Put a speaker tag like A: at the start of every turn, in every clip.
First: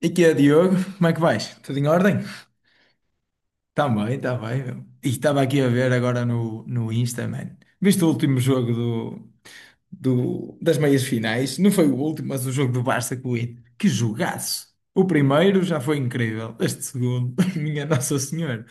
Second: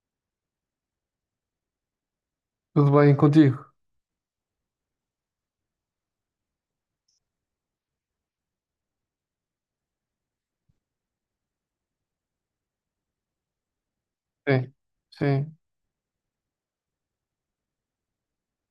A: E que é, Diogo? Como é que vais? Tudo em ordem?
B: Tudo bem contigo?
A: Tá bem, tá bem. Meu. E estava aqui a ver agora no Insta, man. Viste o último jogo das meias finais? Não foi o último, mas o jogo do Barça com o Inter. Que jogaço!
B: Sim,
A: O
B: sim.
A: primeiro já foi incrível. Este segundo, minha Nossa Senhora.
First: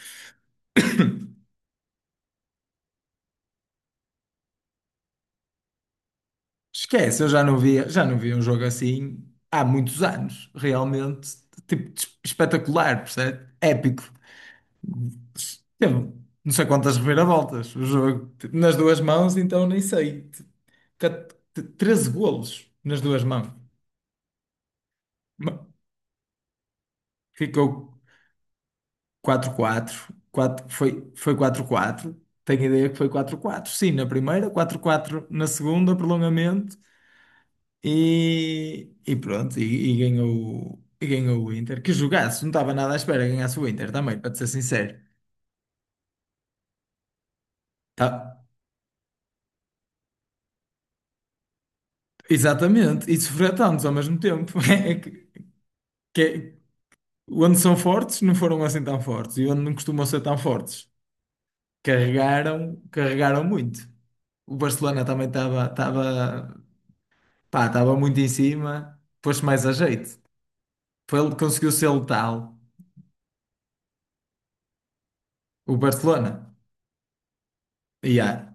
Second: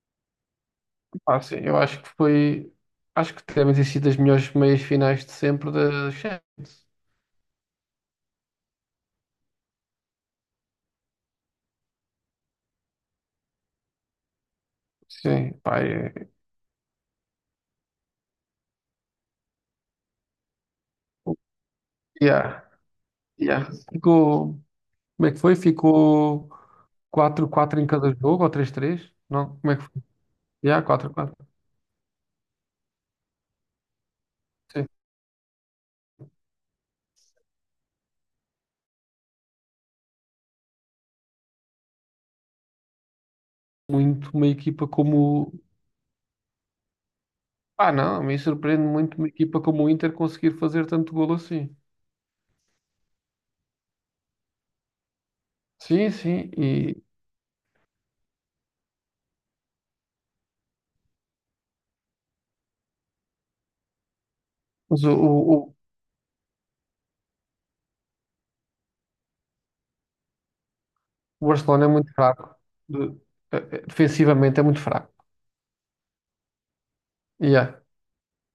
B: Ah, sim, eu acho que foi. Acho que deve ter sido das melhores meias finais de sempre da Champions.
A: Esquece, eu já não via um jogo assim há muitos anos. Realmente, tipo, espetacular, percebe? Épico.
B: Sim, pá.
A: Teve
B: É.
A: não sei quantas reviravoltas o jogo. Nas duas mãos, então nem sei. Cat- 13
B: Yeah,
A: golos nas duas mãos.
B: yeah. Ficou. Como é que foi?
A: Ma-
B: Ficou quatro
A: Ficou
B: quatro em cada jogo ou 3-3?
A: quatro
B: Não? Como é que
A: 4
B: foi? Yeah, quatro a
A: Foi
B: quatro
A: 4 quatro Tenho ideia que foi 4 quatro Sim, na primeira, 4
B: Sim.
A: quatro na segunda, prolongamento. E pronto, e ganhou o Inter. Que jogasse, não estava nada à espera que ganhasse o Inter também,
B: Muito
A: para te ser
B: uma equipa
A: sincero.
B: como. Ah,
A: Tá,
B: não, me surpreende muito uma equipa como o Inter conseguir fazer tanto golo assim.
A: exatamente, e sofrer tantos ao mesmo tempo. É que-
B: Sim,
A: que
B: sim.
A: é-
B: E.
A: Onde são fortes, não foram assim tão fortes. E onde não costumam ser tão fortes, carregaram, carregaram muito. O
B: Mas
A: Barcelona
B: o,
A: também
B: o,
A: pá, estava muito em cima, pôs-se mais a jeito. Foi ele que
B: O
A: conseguiu
B: Barcelona
A: ser
B: é muito fraco.
A: letal,
B: De- defensivamente é muito fraco.
A: o Barcelona.
B: Yeah.
A: E há-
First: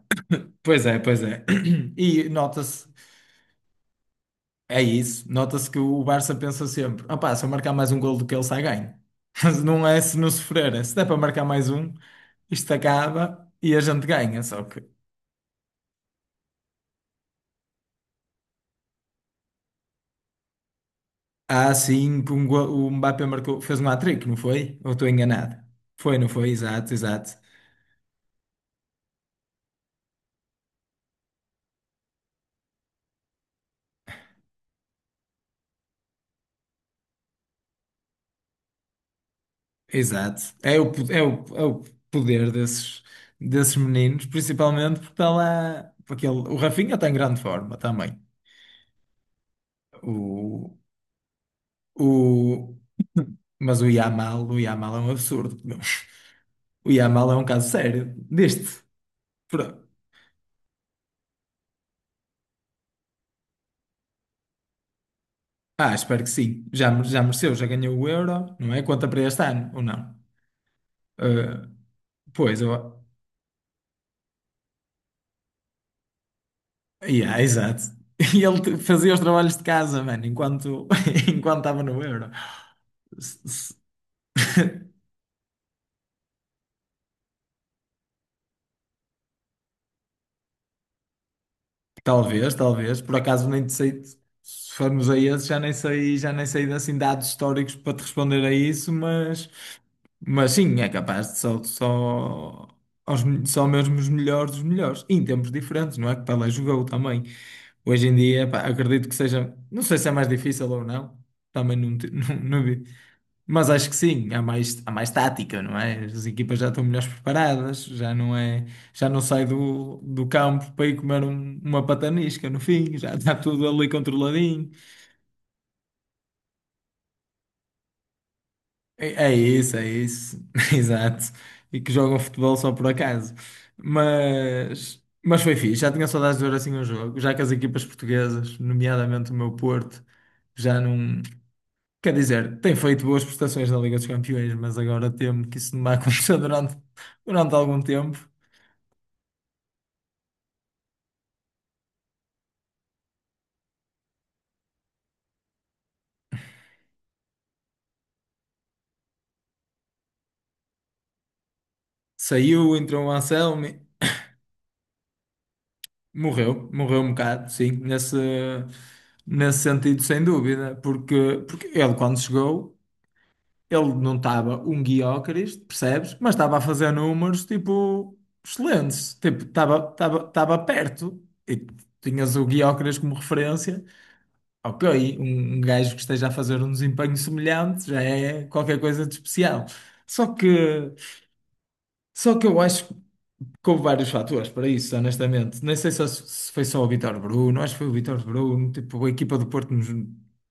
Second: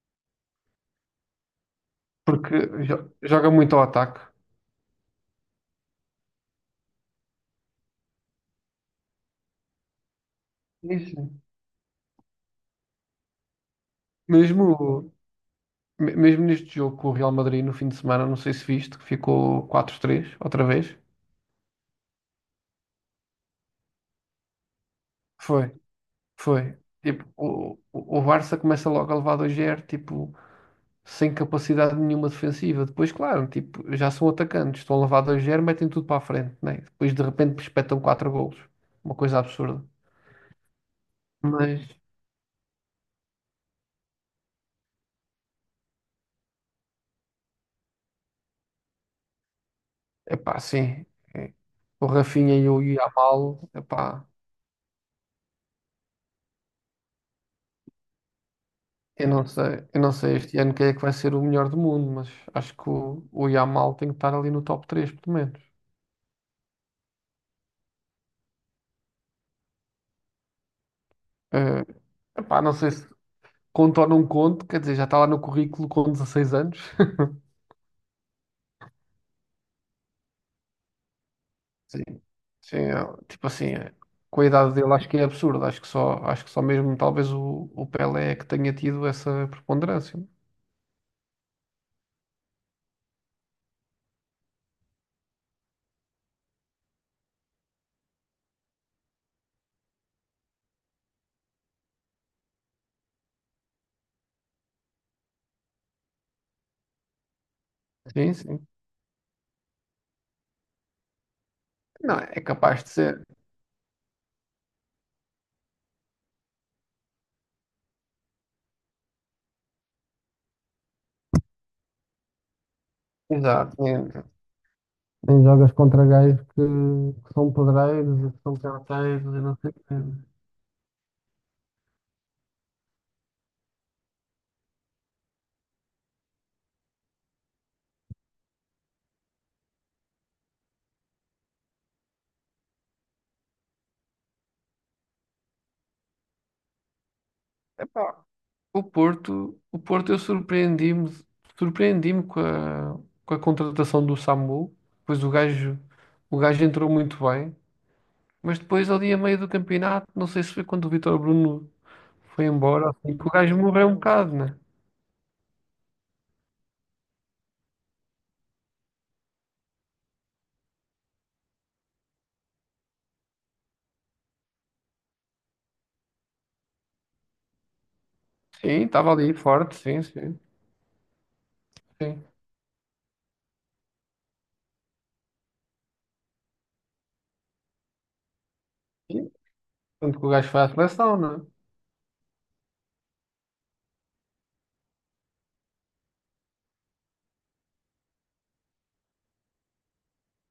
A: Pois é, pois é. E
B: Porque
A: nota-se,
B: joga muito ao ataque.
A: é isso, nota-se que o Barça pensa sempre: opá, se eu marcar mais um gol do que ele, sai ganho. Mas não é se não sofrer, é se der para
B: Isso.
A: marcar mais um, isto acaba e a gente ganha. Só que.
B: Mesmo, mesmo neste jogo com o Real Madrid no fim de semana, não sei se viste, que ficou 4-3 outra vez.
A: Ah, sim, o Mbappé marcou, fez um hat-trick, não foi? Ou estou enganado?
B: Foi,
A: Foi, não foi?
B: foi.
A: Exato,
B: Tipo,
A: exato,
B: o Barça começa logo a levar 2-0, tipo, sem capacidade nenhuma defensiva. Depois, claro, tipo, já são atacantes, estão a levar 2-0, metem tudo para a frente, né? Depois de repente espetam 4 golos. Uma coisa absurda.
A: exato. É o, po- é o, é o
B: Mas,
A: poder desses meninos, principalmente porque está lá, porque ele, o Rafinha está em grande forma também.
B: Epá,
A: O,
B: sim. É. O Rafinha e
A: o,
B: o Yamal,
A: mas o
B: epá,
A: Yamal, o Yamal é um absurdo. Meu. O Yamal é um caso sério deste.
B: eu não
A: Pro-
B: sei, eu não sei este ano quem é que vai ser o melhor do mundo, mas acho que o Yamal tem que estar ali no top 3, pelo menos.
A: Ah, espero que sim. Já mereceu, já ganhou o Euro, não é? Conta para este ano, ou não? Ah,
B: Eh,
A: pois,
B: epá,
A: eu.
B: não sei se conto ou não conto, quer dizer, já está lá no currículo com 16 anos.
A: Yeah, exato. E ele fazia os trabalhos de casa, mano, enquanto enquanto estava no
B: Sim,
A: Euro.
B: sim, é,
A: S-
B: tipo assim,
A: s-
B: é, com a idade dele acho que é absurdo, acho que só mesmo talvez o Pelé é que tenha tido essa preponderância.
A: Talvez, talvez. Por acaso nem te sei. Se formos a esse, já nem sei assim dados históricos para te responder a isso, mas sim, é capaz de só, só, aos, me- só mesmo os melhores dos melhores. E em tempos diferentes, não é? Que Pelé jogou também. Hoje em
B: Sim,
A: dia, pá,
B: sim.
A: acredito que seja. Não sei se é mais difícil ou não. Também não,
B: Não,
A: não,
B: é
A: não
B: capaz
A: vi.
B: de ser.
A: Mas acho que sim, há mais tática, não é? As equipas já estão melhores preparadas, já não é, já não sai do campo para ir comer uma patanisca no fim, já está tudo
B: Exato.
A: ali
B: É.
A: controladinho.
B: Em jogas contra gajos que são pedreiros e que são carteiros
A: É
B: e não sei o
A: isso, é
B: quê.
A: isso, exato. E que jogam futebol só por acaso. Mas foi fixe, já tinha saudades de ver assim um jogo, já que as equipas portuguesas, nomeadamente o meu Porto, já não. Quer dizer, tem feito boas prestações na Liga dos Campeões, mas agora temo que isso não vai acontecer durante algum
B: Epá,
A: tempo.
B: o Porto eu surpreendi-me com a contratação do Samu, pois o gajo entrou muito bem, mas depois ali a meio do campeonato, não sei se foi quando o Vítor Bruno foi
A: Saiu,
B: embora,
A: entrou o
B: assim, que o gajo
A: Anselmo, e
B: morreu um bocado, né?
A: morreu um bocado, sim, nesse sentido, sem dúvida, porque ele, quando chegou, ele não estava um guiócaris, percebes? Mas estava a fazer números, tipo,
B: Sim, estava
A: excelentes,
B: ali
A: tipo,
B: forte,
A: estava,
B: sim,
A: estava,
B: sim,
A: estava perto, e
B: sim.
A: tinhas o guiócaris como referência ao que aí um gajo que esteja a fazer um desempenho semelhante já é qualquer coisa de
B: E,
A: especial.
B: tanto que
A: Só
B: o gajo foi à
A: que,
B: seleção, não é?
A: só que eu acho que houve vários fatores para isso, honestamente. Nem sei só se foi só o Vítor Bruno, acho que foi o Vítor Bruno, tipo, a equipa do Porto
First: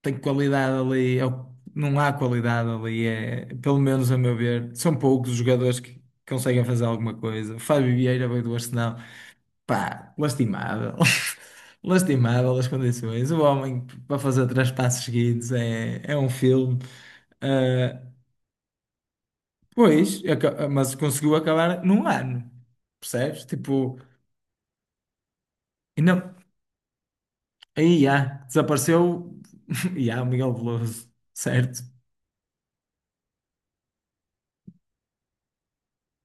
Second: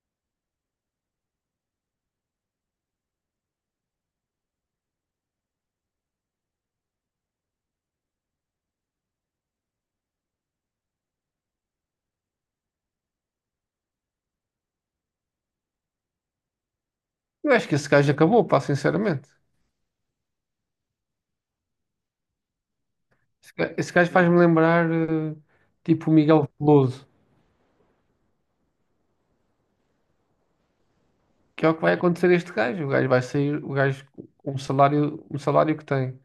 A: tem qualidade ali, não há qualidade ali, é, pelo menos a meu ver, são poucos os jogadores que conseguem fazer alguma coisa. O Fábio Vieira veio do Arsenal. Pá, lastimável. Lastimável as condições. O homem para fazer três passos seguidos é um filme.
B: Eu acho que esse
A: Ah,
B: gajo acabou, pá, sinceramente.
A: pois, mas conseguiu acabar num ano. Percebes?
B: Esse ga- esse
A: Tipo,
B: gajo faz-me lembrar,
A: e
B: tipo, o
A: não.
B: Miguel Veloso,
A: Aí há, desapareceu. E há o Miguel Veloso,
B: que é o que
A: certo?
B: vai acontecer a este gajo. O gajo vai sair, o gajo com o salário que tem,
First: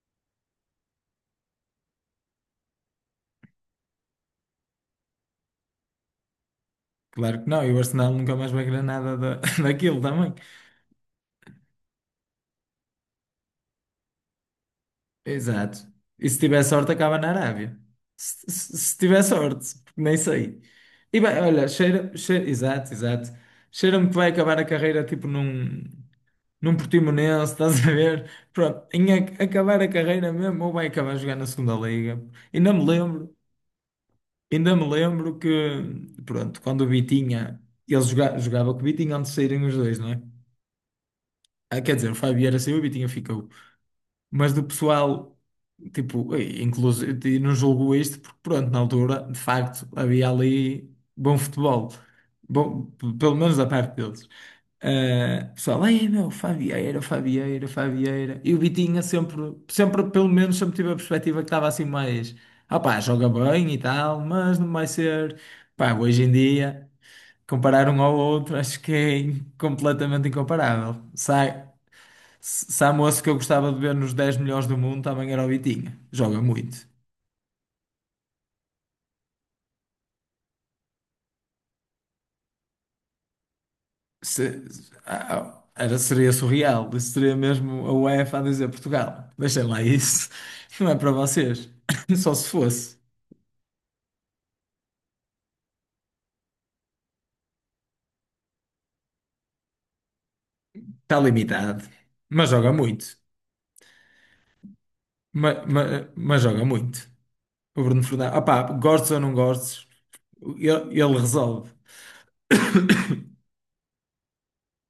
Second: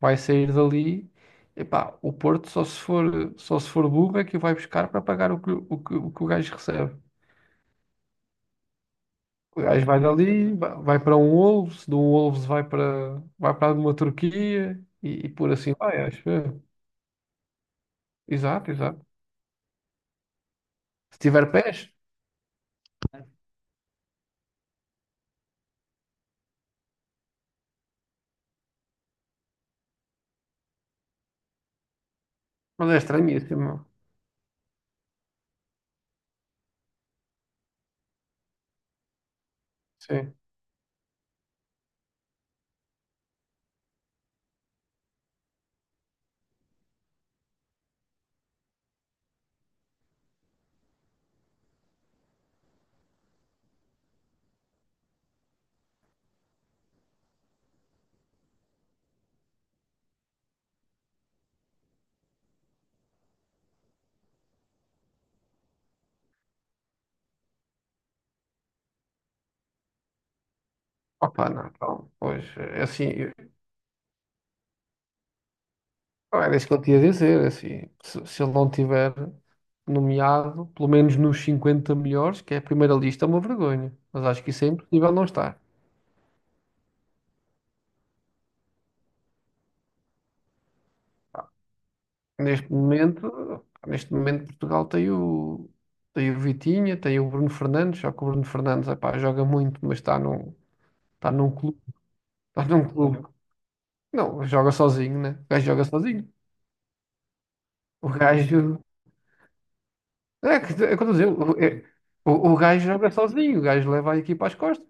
B: vai sair dali. Epá, o Porto só se for burro é que o vai buscar para pagar o que o gajo recebe.
A: Claro que não, e o Arsenal nunca mais vai ganhar nada da,
B: O gajo
A: daquilo
B: vai
A: também.
B: dali, vai para um Wolves, de um Wolves vai para uma Turquia e por assim
A: Exato.
B: vai, acho
A: E se tiver
B: eu.
A: sorte, acaba na Arábia. Se,
B: Exato,
A: se- se
B: exato.
A: tiver sorte, porque nem sei.
B: Se
A: E bem,
B: tiver
A: olha,
B: pés,
A: cheira, exato, exato. Cheira-me que vai acabar a carreira tipo num Portimonense, estás a ver? Pronto, em acabar a carreira mesmo, ou vai acabar a jogar na segunda liga. Ainda me
B: mas é
A: lembro,
B: estranhíssimo.
A: ainda me lembro que, pronto, quando o Vitinha, ele jogava com o Vitinha antes de saírem os dois, não é?
B: Sim.
A: Ah, quer dizer, o Fábio era saiu, e o Vitinha ficou. Mas do pessoal. Tipo, inclusive, não julgo isto porque, pronto, na altura, de facto, havia ali bom futebol. Bom, pelo menos da parte deles. Ah, pessoal, ai meu, Fabieira, Fabieira, Fabieira. E o Vitinha pelo menos, sempre tive a perspectiva que estava assim mais, ah pá, joga bem e tal, mas não vai ser. Pá, hoje em dia, comparar um ao outro, acho que é completamente incomparável.
B: Opa,
A: Sai.
B: não, então, pois,
A: Se,
B: é
A: se há
B: assim,
A: moço que eu gostava de ver nos 10 melhores do mundo, também era o Vitinha. Joga
B: era isso que eu
A: muito.
B: tinha a dizer, é assim, se ele não tiver nomeado, pelo menos nos 50 melhores, que é a primeira lista, é uma vergonha. Mas acho que isso é impossível não estar.
A: Seria surreal. Isso seria mesmo a UEFA a dizer Portugal. Deixem lá isso. Não é para vocês. Só se
B: Neste
A: fosse.
B: momento, neste momento Portugal tem o Vitinha, tem o Bruno Fernandes, só que o Bruno Fernandes, epá, joga muito, mas
A: Está
B: está num clube,
A: limitado. Mas
B: está
A: joga
B: num
A: muito.
B: clube. Não, joga sozinho, né? O gajo joga sozinho.
A: Mas, joga muito. O Bruno
B: O
A: Fernandes. Opá,
B: gajo
A: gostes ou não gostes,
B: É, que- é,
A: ele resolve.
B: O gajo joga sozinho, o gajo leva a equipa às costas.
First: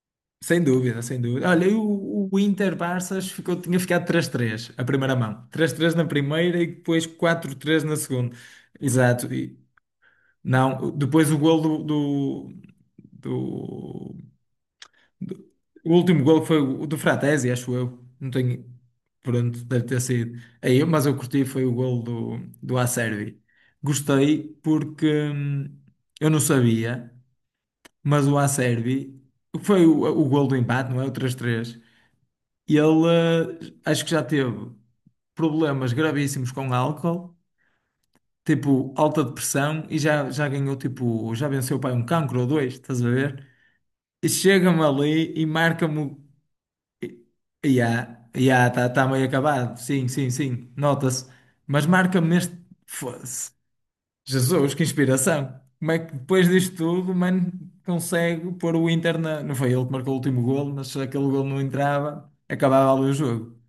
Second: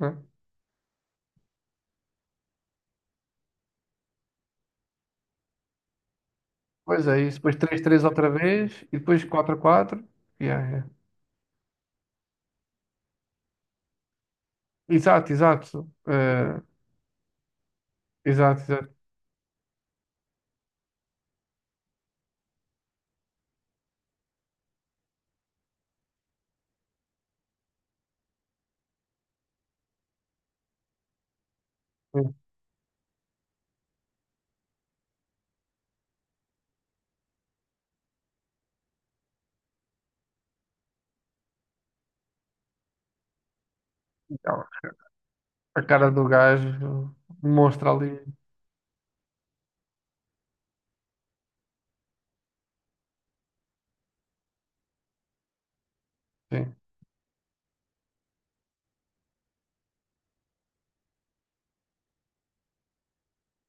B: Né?
A: Sem dúvida, sem dúvida. Olha, e o Inter-Barças ficou, tinha ficado 3-3 a primeira mão. 3-3 na primeira e depois
B: Pois é, isso.
A: quatro
B: Depois três
A: três na
B: três outra
A: segunda.
B: vez e depois
A: Exato. E,
B: 4 quatro. Yeah, yeah.
A: não, depois o gol do, do-
B: Exato,
A: do-
B: exato.
A: O último gol foi
B: Eh,
A: o do Fratesi, acho eu. Não
B: exato,
A: tenho...
B: exato.
A: Pronto, deve ter sido. Aí, mas eu curti, foi o gol do, Acerbi. Gostei porque eu não sabia, mas o Acerbi foi o gol do empate, não é? O 3-3. E ele, acho que já teve problemas gravíssimos com álcool, tipo alta depressão, e já ganhou, tipo, já venceu pai um cancro ou dois, estás a ver? E
B: Então.
A: chega-me ali e
B: A
A: marca-me.
B: cara do gajo
A: E-
B: mostra ali.
A: Ya, ya, está meio acabado. Sim, sim, sim, nota-se. Mas marca-me neste. Foda-se. Jesus, que inspiração! Como é que depois disto
B: Sim.
A: tudo, mano, consegue pôr o Inter na. Não foi ele que marcou o último golo, mas se aquele golo não entrava, acabava ali o jogo.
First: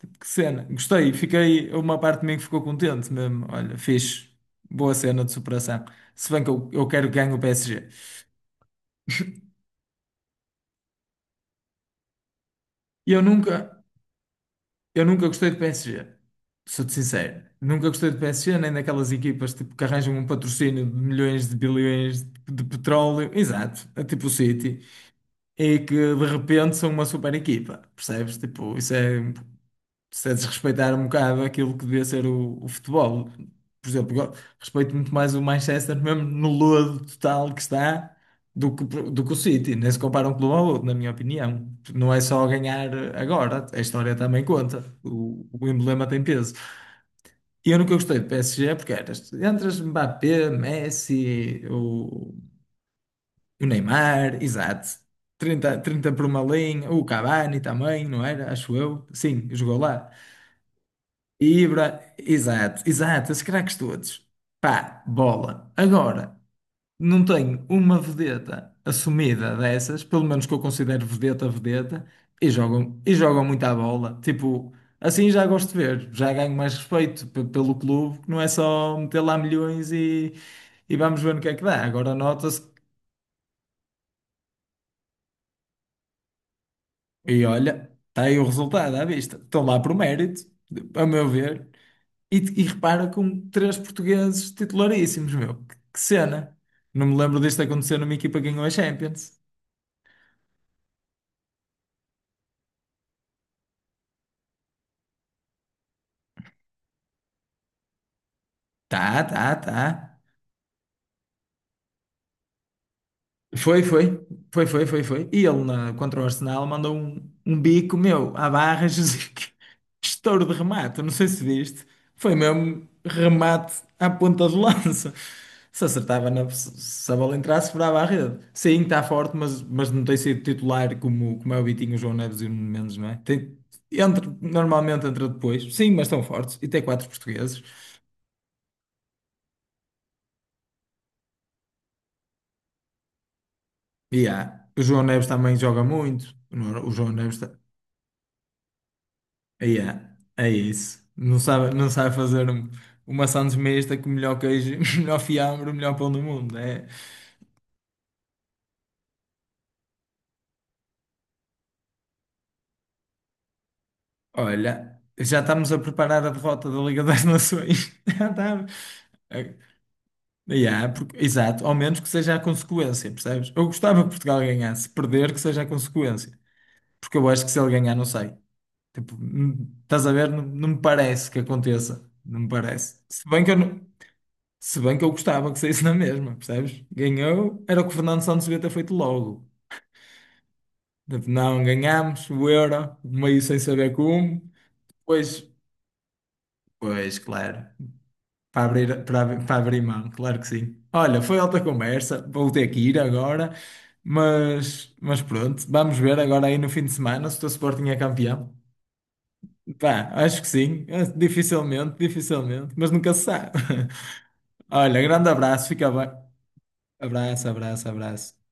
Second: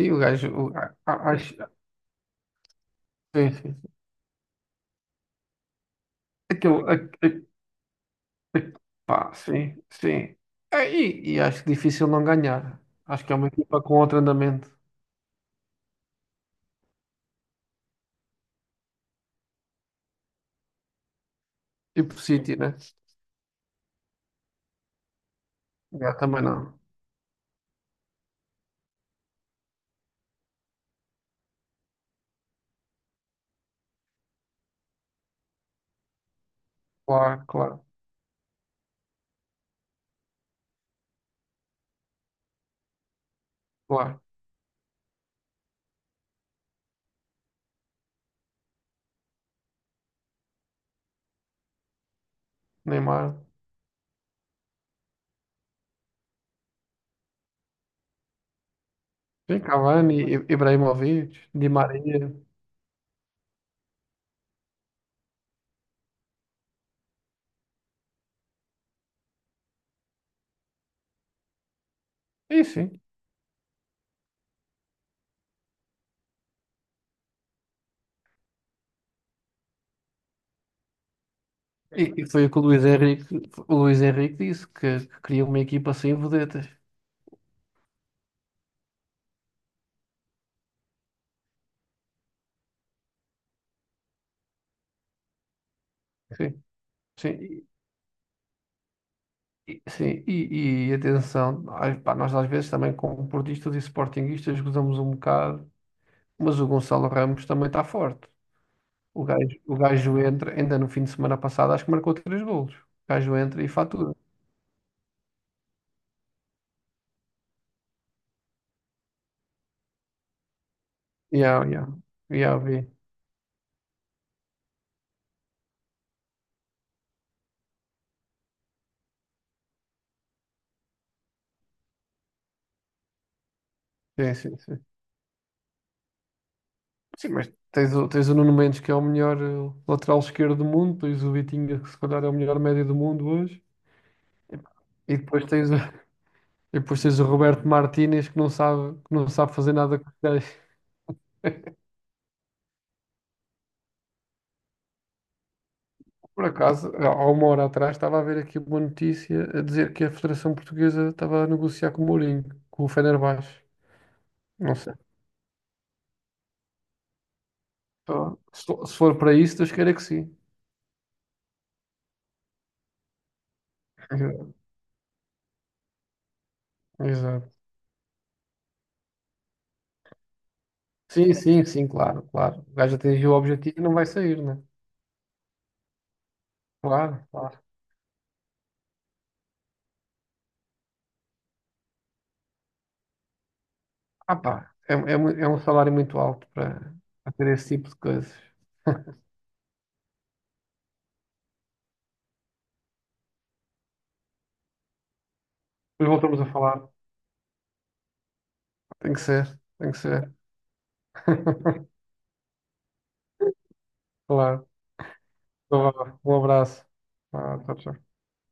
B: E o
A: Que
B: gajo.
A: cena,
B: o- a-
A: gostei,
B: a- a- sim,
A: fiquei, uma parte de mim que ficou contente mesmo.
B: sim,
A: Olha,
B: sim.
A: fixe, boa cena de superação. Se bem que eu,
B: Aquilo.
A: eu quero que ganhe o PSG.
B: A- pá, sim, sim. E acho difícil não ganhar.
A: E eu
B: Acho que é uma
A: nunca,
B: equipa com outro andamento.
A: eu nunca gostei do PSG, sou-te sincero. Nunca gostei do PSG, nem daquelas equipas tipo, que arranjam um patrocínio de milhões de
B: Tipo
A: bilhões de,
B: City,
A: de
B: né?
A: petróleo, exato, é tipo o City, e que
B: Yeah,
A: de
B: também
A: repente
B: não.
A: são uma super equipa, percebes? Tipo, isso é. Se a desrespeitar um bocado aquilo que devia ser o futebol. Por exemplo, eu respeito muito mais o Manchester, mesmo no lodo
B: Claro,
A: total que
B: claro.
A: está, do que o City. Nem se compara um clube ao outro, na minha opinião. Não é só ganhar agora, a história
B: Claro,
A: também conta. O emblema tem peso. E eu nunca gostei do PSG porque eras, entre as Mbappé, Messi, o,
B: Neymar,
A: o Neymar, exato. Trinta 30 por uma linha, o Cavani também, não era? Acho eu. Sim,
B: sim,
A: jogou lá.
B: Cavani, Ibrahimovic, Di
A: Ibra,
B: Maria,
A: exato, exato, esses craques todos. Pá, bola. Agora, não tenho uma vedeta assumida dessas, pelo menos que eu considero vedeta, vedeta, e
B: e
A: jogam,
B: sim.
A: e jogam muito à bola. Tipo, assim já gosto de ver, já ganho mais respeito pelo clube, que não é só meter lá milhões e vamos ver no que é que dá.
B: E,
A: Agora
B: e foi o que
A: nota-se,
B: o Luís Henrique disse, que queria uma equipa sem vedetas.
A: e olha, está aí o resultado à vista. Estão lá por mérito, a meu ver. E repara com três portugueses titularíssimos, meu. Que cena.
B: Sim,
A: Não me
B: sim,
A: lembro disto
B: e,
A: acontecer numa equipa que ganhou a Champions.
B: sim, e atenção, ai, pá, nós às vezes também como portistas e sportinguistas gozamos um bocado, mas o Gonçalo Ramos também está forte. O
A: Tá, tá,
B: gajo, o
A: tá.
B: gajo entra, ainda no fim de semana passado, acho que marcou três golos. O gajo entra e
A: Foi,
B: fatura.
A: foi, foi, foi, foi, foi. E ele contra o Arsenal mandou um, um bico meu à barra, Jesus, que estouro de remate, não sei se
B: Yeah,
A: viste.
B: yeah,
A: Foi
B: yeah,
A: mesmo
B: vi.
A: remate à ponta de lança. Se acertava na, se se a bola entrasse, furava a rede. Sim, está forte, mas não tem sido titular como é o Vitinho, o João Neves e o Nuno Mendes, não é? Tem, entra,
B: Sim, sim, sim.
A: normalmente entra depois. Sim, mas estão fortes. E tem quatro
B: Sim, mas
A: portugueses.
B: tens o Nuno Mendes, que é o melhor lateral esquerdo do mundo, tens o Vitinha, que se calhar é o melhor médio do mundo hoje,
A: E há. O João
B: e
A: Neves
B: depois
A: também
B: tens, o-
A: joga muito.
B: e
A: O
B: depois
A: João
B: tens o
A: Neves.
B: Roberto Martínez, que não sabe fazer nada com os
A: Yeah, é
B: pés.
A: isso. Não sabe, não sabe fazer uma sandes mista com o melhor queijo, o melhor fiambre, o melhor pão do
B: Por
A: mundo. É.
B: acaso, há uma hora atrás, estava a ver aqui uma notícia a dizer que a Federação Portuguesa estava a negociar com o Mourinho, com o Fenerbahçe. Não sei.
A: Olha, já estamos a preparar a derrota da Liga das Nações. Já
B: Só- Se
A: estamos.
B: for se for para
A: É,
B: isso, Deus queira que sim.
A: yeah, exato, ao menos que seja a consequência, percebes? Eu gostava que Portugal ganhasse, perder que seja a consequência. Porque eu acho que
B: Exato.
A: se ele ganhar, não sei. Tipo, estás a ver? Não, não me parece
B: Sim,
A: que
B: sim, sim,
A: aconteça.
B: claro,
A: Não me
B: claro. O gajo
A: parece. Se
B: atingiu o
A: bem que eu
B: objetivo
A: não.
B: e não vai sair, né?
A: Se bem que eu gostava que saísse na mesma, percebes?
B: Claro, claro.
A: Ganhou, era o que o Fernando Santos devia ter feito logo. Tipo, não, ganhámos o Euro, meio sem saber
B: Ah
A: como.
B: pá, é, é, mu-
A: Pois,
B: é um salário muito alto para,
A: pois,
B: para ter
A: claro.
B: esse tipo de coisas.
A: Para abrir mão, claro que sim. Olha, foi alta conversa, vou ter que ir agora, mas pronto, vamos
B: Depois
A: ver
B: voltamos
A: agora
B: a
A: aí no fim
B: falar.
A: de semana se o teu Sporting é campeão.
B: Tem que ser, tem que
A: Pá,
B: ser.
A: acho que sim, dificilmente, dificilmente, mas nunca se sabe.
B: Claro.
A: Olha, grande abraço, fica
B: Então
A: bem.
B: vá. Um abraço.
A: Abraço,
B: Ah, tchau,
A: abraço,
B: tchau.
A: abraço.